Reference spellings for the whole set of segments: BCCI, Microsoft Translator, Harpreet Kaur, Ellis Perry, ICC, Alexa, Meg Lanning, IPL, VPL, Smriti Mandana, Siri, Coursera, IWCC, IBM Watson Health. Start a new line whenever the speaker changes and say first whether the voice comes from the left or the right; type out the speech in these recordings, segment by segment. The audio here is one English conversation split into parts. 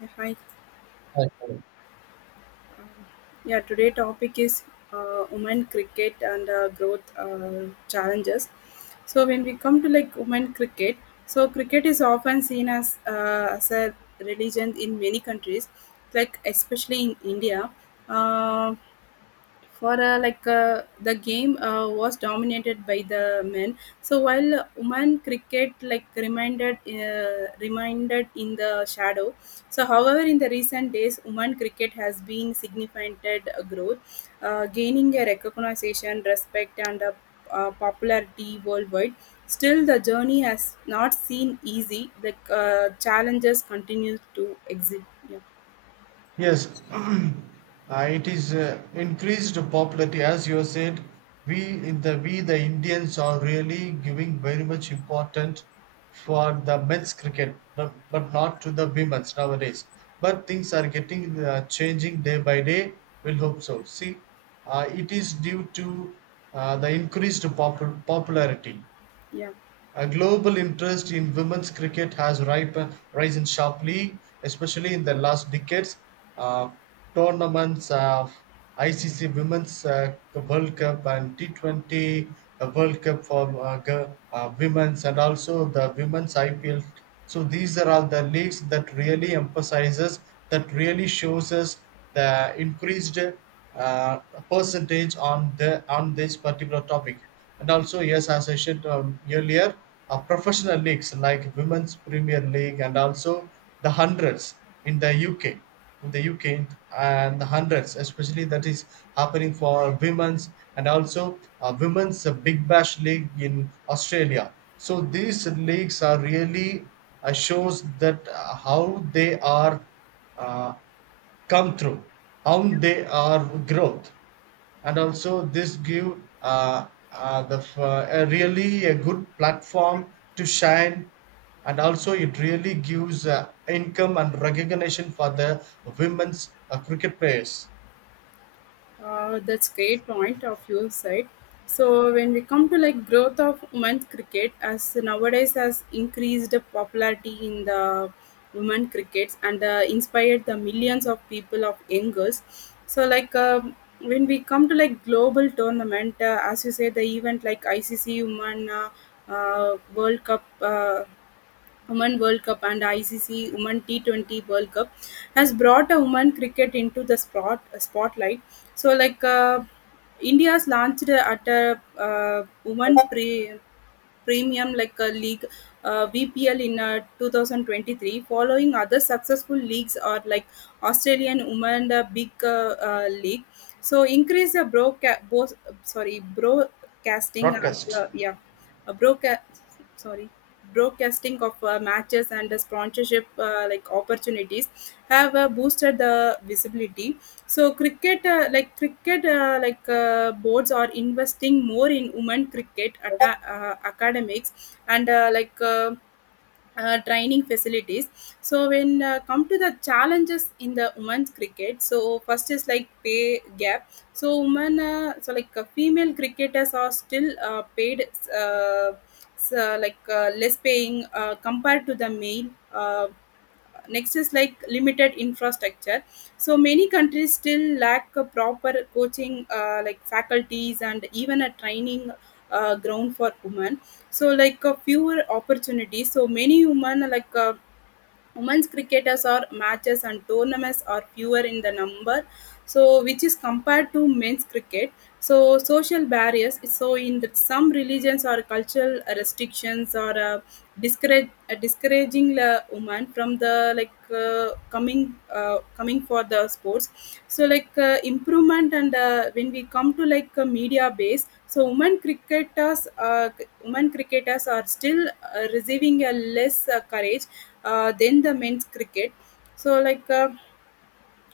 left: Yeah, hi.
right: I
left: Yeah, today topic is women cricket and growth challenges. So when we come to like women cricket, so cricket is often seen as a religion in many countries, like especially in India. Uh, for like the game was dominated by the men, so while women cricket like reminded in the shadow. So however, in the recent days, women cricket has been significant growth, gaining a recognition, respect and popularity worldwide. Still the journey has not seen easy, the challenges continue to exist. Yeah,
right: Yes, it is increased popularity as you said. We we the Indians are really giving very much important for the men's cricket, but not to the women's nowadays. But things are getting changing day by day. We'll hope so. See, it is due to the increased popularity.
left: yeah.
right: A global interest in women's cricket has risen sharply, especially in the last decades. Uh, tournaments of ICC Women's World Cup and T20 World Cup for women's, and also the women's IPL. So these are all the leagues that really shows us the increased uh, percentage on the on this particular topic. And also, yes, as I said earlier, professional leagues like Women's Premier League and also the hundreds in the UK, in the UK, and the hundreds, especially that is happening for women's, and also women's Big Bash League in Australia. So these leagues are really shows that how they are uh, come through, how they are growth, and also this give a really a good platform to shine, and also it really gives income and recognition for the women's cricket players.
left: That's great point of your side. So when we come to like growth of women's cricket, as nowadays has increased the popularity in the women crickets and inspired the millions of people of young girls. So like when we come to like global tournament, as you say, the event like ICC Women World Cup. Women World Cup and ICC Women T20 World Cup has brought a women cricket into the spotlight. So like India's launched at a women premium like a league, VPL in 2023, following other successful leagues or like Australian women big league. So increase the broadca- bo- sorry broadcasting of,
right: Broadcast.
left: yeah, uh, broadcast sorry broadcasting of matches and the sponsorship like opportunities have boosted the visibility. So cricket boards are investing more in women cricket atta academics and training facilities. So when come to the challenges in the women's cricket, so first is like pay gap. So like female cricketers are still paid, uh, like less paying compared to the male. Uh, Next is like limited infrastructure. So many countries still lack a proper coaching, like faculties and even a training ground for women. So like fewer opportunities. So many women like. Women's cricketers or matches and tournaments are fewer in the number, so which is compared to men's cricket. So social barriers, so in that some religions or cultural restrictions or discouraging women from the like coming for the sports. So like improvement, and when we come to like media base, so women cricketers are still receiving a less courage than the men's cricket. So like. Uh,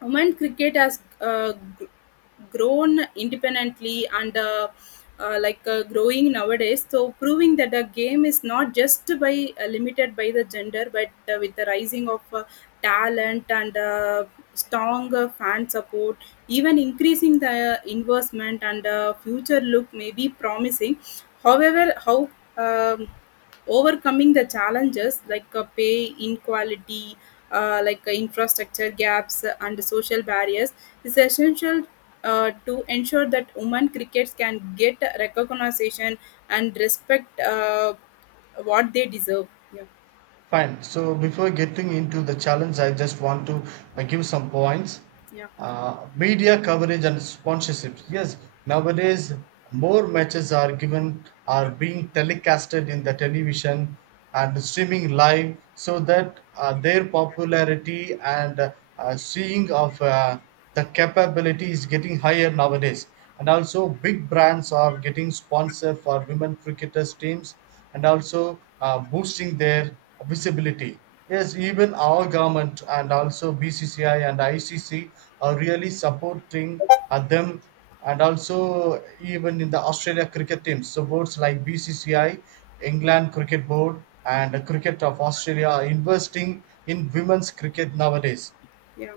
left: Women cricket has grown independently and growing nowadays, so proving that the game is not just by limited by the gender, but with the rising of talent and strong fan support, even increasing the investment, and future look may be promising. However, how um, overcoming the challenges like pay inequality, infrastructure gaps and social barriers is essential, to ensure that women crickets can get recognition and respect, what they deserve. Yeah,
right: Fine. So before getting into the challenge, I just want to give some points.
left: yeah,
right: Media coverage and sponsorships. Yes, nowadays more matches are being telecasted in the television and streaming live, so that their popularity and seeing of the capability is getting higher nowadays. And also, big brands are getting sponsored for women cricketers teams, and also boosting their visibility. Yes, even our government and also BCCI and ICC are really supporting them, and also even in the Australia cricket teams. So boards like BCCI, England Cricket Board, and Cricket of Australia are investing in women's cricket nowadays.
left: yeah,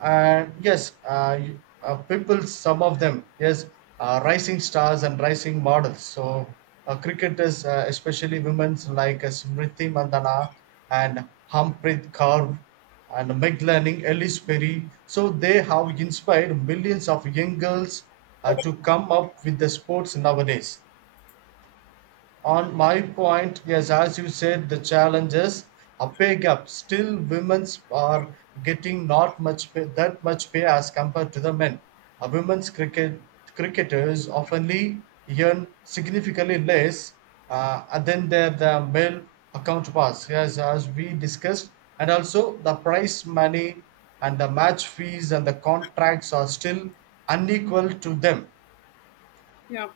right: And yes, people, some of them, yes, rising stars and rising models. So cricketers, especially women's, like Smriti Mandana and Harpreet Kaur and Meg Lanning, Ellis Perry, so they have inspired millions of young girls to come up with the sports nowadays. On my point, yes, as you said, the challenges: a pay gap. Still, women's are getting not much pay, that much pay as compared to the men. A women's cricketers oftenly earn significantly less than the male counterparts. Yes, as we discussed, and also the prize money and the match fees and the contracts are still unequal to them.
left: yeah.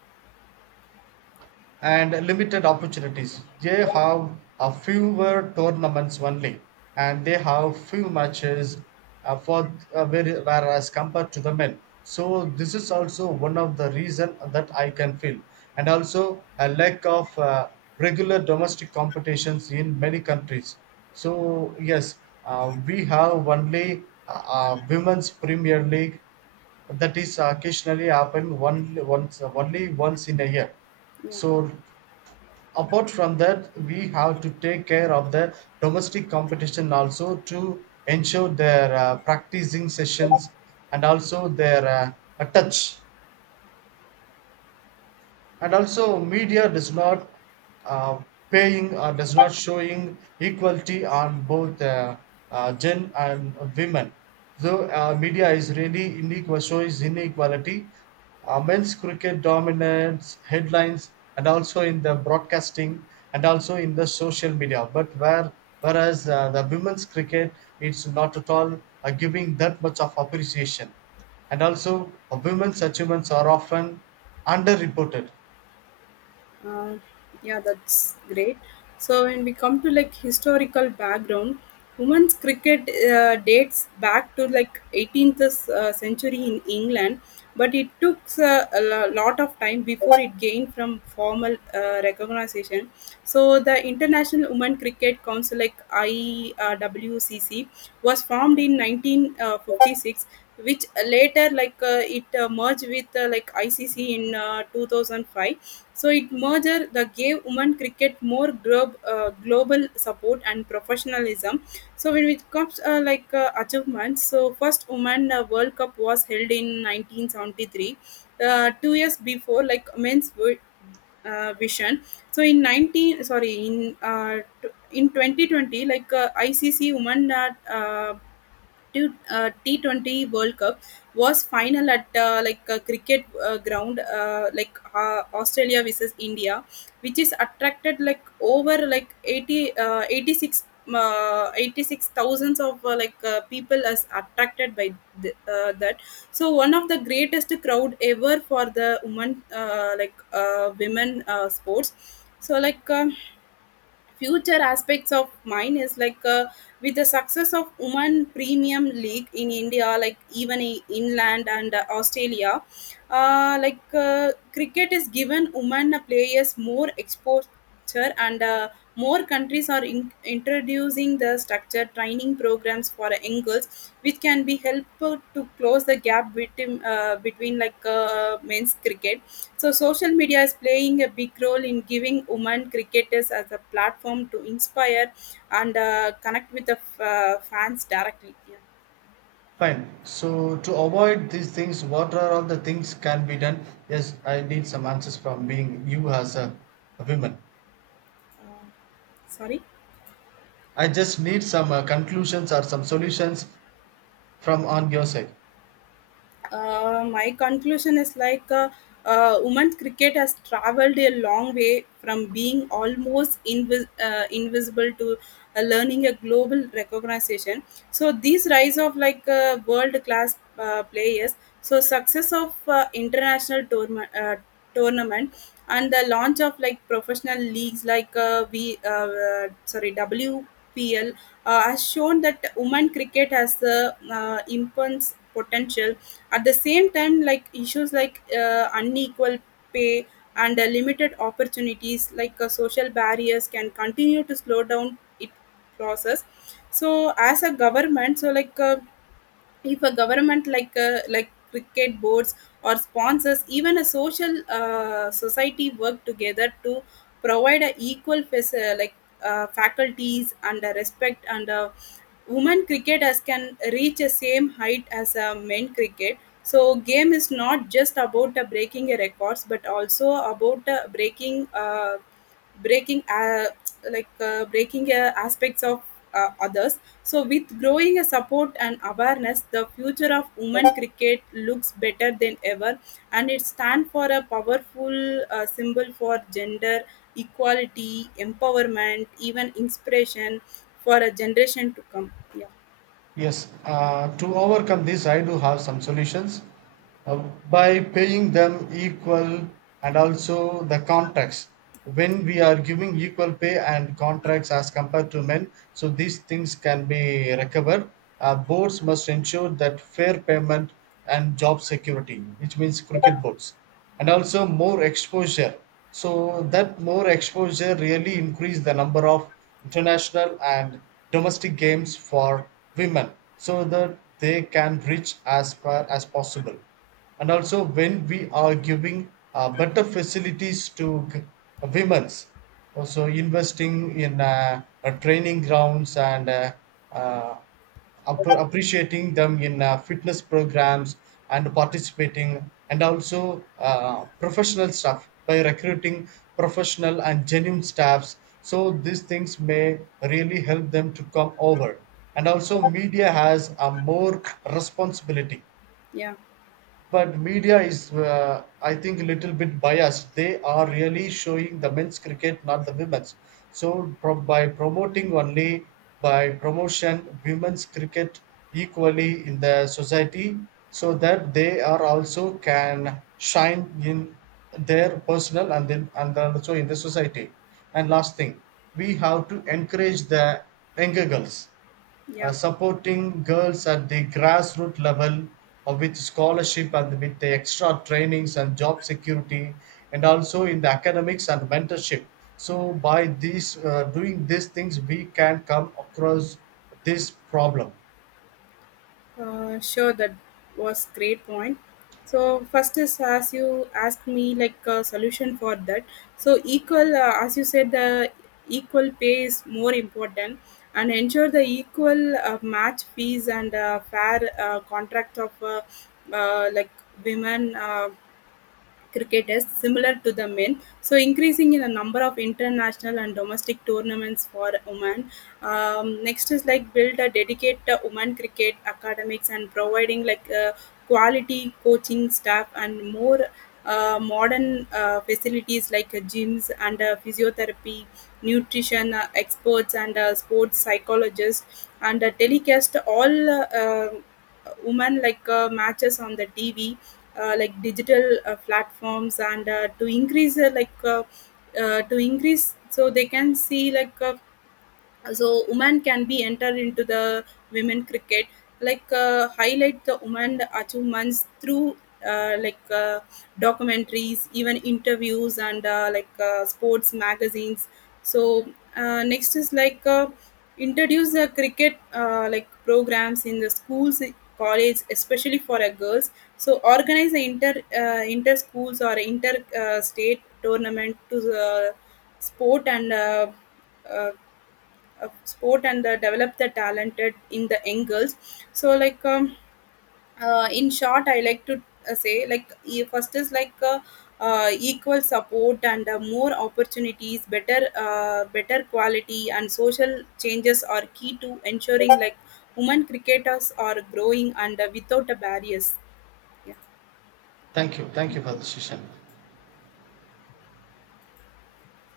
right: And limited opportunities. They have a fewer tournaments only, and they have few matches for whereas compared to the men. So this is also one of the reason that I can feel, and also a lack of regular domestic competitions in many countries. So yes, we have only women's Premier League that is occasionally happen only once in a year. So apart from that, we have to take care of the domestic competition also to ensure their practicing sessions and also their touch. And also media does not uh, paying or does not showing equality on both gen and women. So media is really unequal, shows inequality. Men's cricket dominates headlines, and also in the broadcasting, and also in the social media. But whereas the women's cricket, it's not at all giving that much of appreciation. And also women's achievements are often underreported.
left: Uh, yeah, that's great. So when we come to like historical background, women's cricket dates back to like 18th century in England, but it took a lot of time before it gained from formal recognition. So the International Women Cricket Council, like IWCC, was formed in 1956, which later it merged with like ICC in 2005, so it merger that gave women cricket more global support and professionalism. So when it comes like achievements, so first women World Cup was held in 1973, 2 years before like vision. So in 19, sorry in t- in 2020, like ICC women T20 World Cup was final at like a cricket ground, Australia versus India, which is attracted, like over like 80, 86, 86,000 of like people as attracted by that. So one of the greatest crowd ever for the women sports. So like future aspects of mine is like with the success of women premium league in India, like even in inland and Australia, cricket is given women players more exposure, and more countries are introducing the structured training programs for young girls, which can be helpful to close the gap between like men's cricket. So social media is playing a big role in giving women cricketers as a platform to inspire and connect with the fans directly. Yeah.
right: Fine. So to avoid these things, what are all the things can be done? Yes, I need some answers from being you as a woman.
left: Uh, Sorry.
right: I just need some conclusions or some solutions from on your side.
left: My conclusion is like women's cricket has traveled a long way from being almost invisible to learning a global recognition. So these rise of like world class players, so success of international tournament and the launch of like professional leagues like we sorry WPL has shown that women cricket has the immense potential. At the same time, like issues like unequal pay and limited opportunities, like social barriers, can continue to slow down it process. So, as a government, so like if a government like cricket boards or sponsors, even a social society work together to provide a equal faculties and respect, and women cricketers can reach the same height as a men cricket. So game is not just about breaking a records, but also about breaking uh, breaking aspects of others. So with growing a support and awareness, the future of women cricket looks better than ever, and it stands for a powerful symbol for gender equality, empowerment, even inspiration for a generation to come. Yeah,
right: Yes, to overcome this, I do have some solutions by paying them equal and also the contracts. When we are giving equal pay and contracts as compared to men, so these things can be recovered. Boards must ensure that fair payment and job security, which means cricket boards, and also more exposure, so that more exposure really increased the number of international and domestic games for women so that they can reach as far as possible. And also when we are giving better facilities to women's, also investing in training grounds and uh, appreciating them in fitness programs and participating, and also professional staff by recruiting professional and genuine staffs, so these things may really help them to come over. And also media has a more responsibility,
left: yeah,
right: but media is I think a little bit biased. They are really showing the men's cricket, not the women's. So by promoting only by promotion women's cricket equally in the society, so that they are also can shine in their personal, and then also in the society. And last thing, we have to encourage the younger girls,
left: yeah.
right: supporting girls at the grassroots level, with scholarship and with the extra trainings and job security, and also in the academics and mentorship. So by these doing these things we can come across this problem.
left: Sure, that was great point. So first is as you asked me like a solution for that. So as you said, the equal pay is more important, and ensure the equal match fees and fair contracts of like women. Cricketers similar to the men, so increasing in the number of international and domestic tournaments for women. Next is like build a dedicated women cricket academics and providing like quality coaching staff and more modern facilities like gyms and physiotherapy, nutrition experts and sports psychologists, and telecast all women like matches on the TV, like digital platforms, and to increase so they can see like so women can be entered into the women cricket, like highlight the women achievements through uh, like uh, documentaries, even interviews and sports magazines. So next is like introduce the cricket like programs in the schools, college, especially for a girls. So organize the inter schools or inter state tournament to the sport and uh, of sport and develop the talented in the young girls. So like in short, I like to say like first is like equal support and more opportunities, better quality and social changes are key to ensuring like women cricketers are growing and without a barriers. Yeah.
right: Thank you, thank you for the session.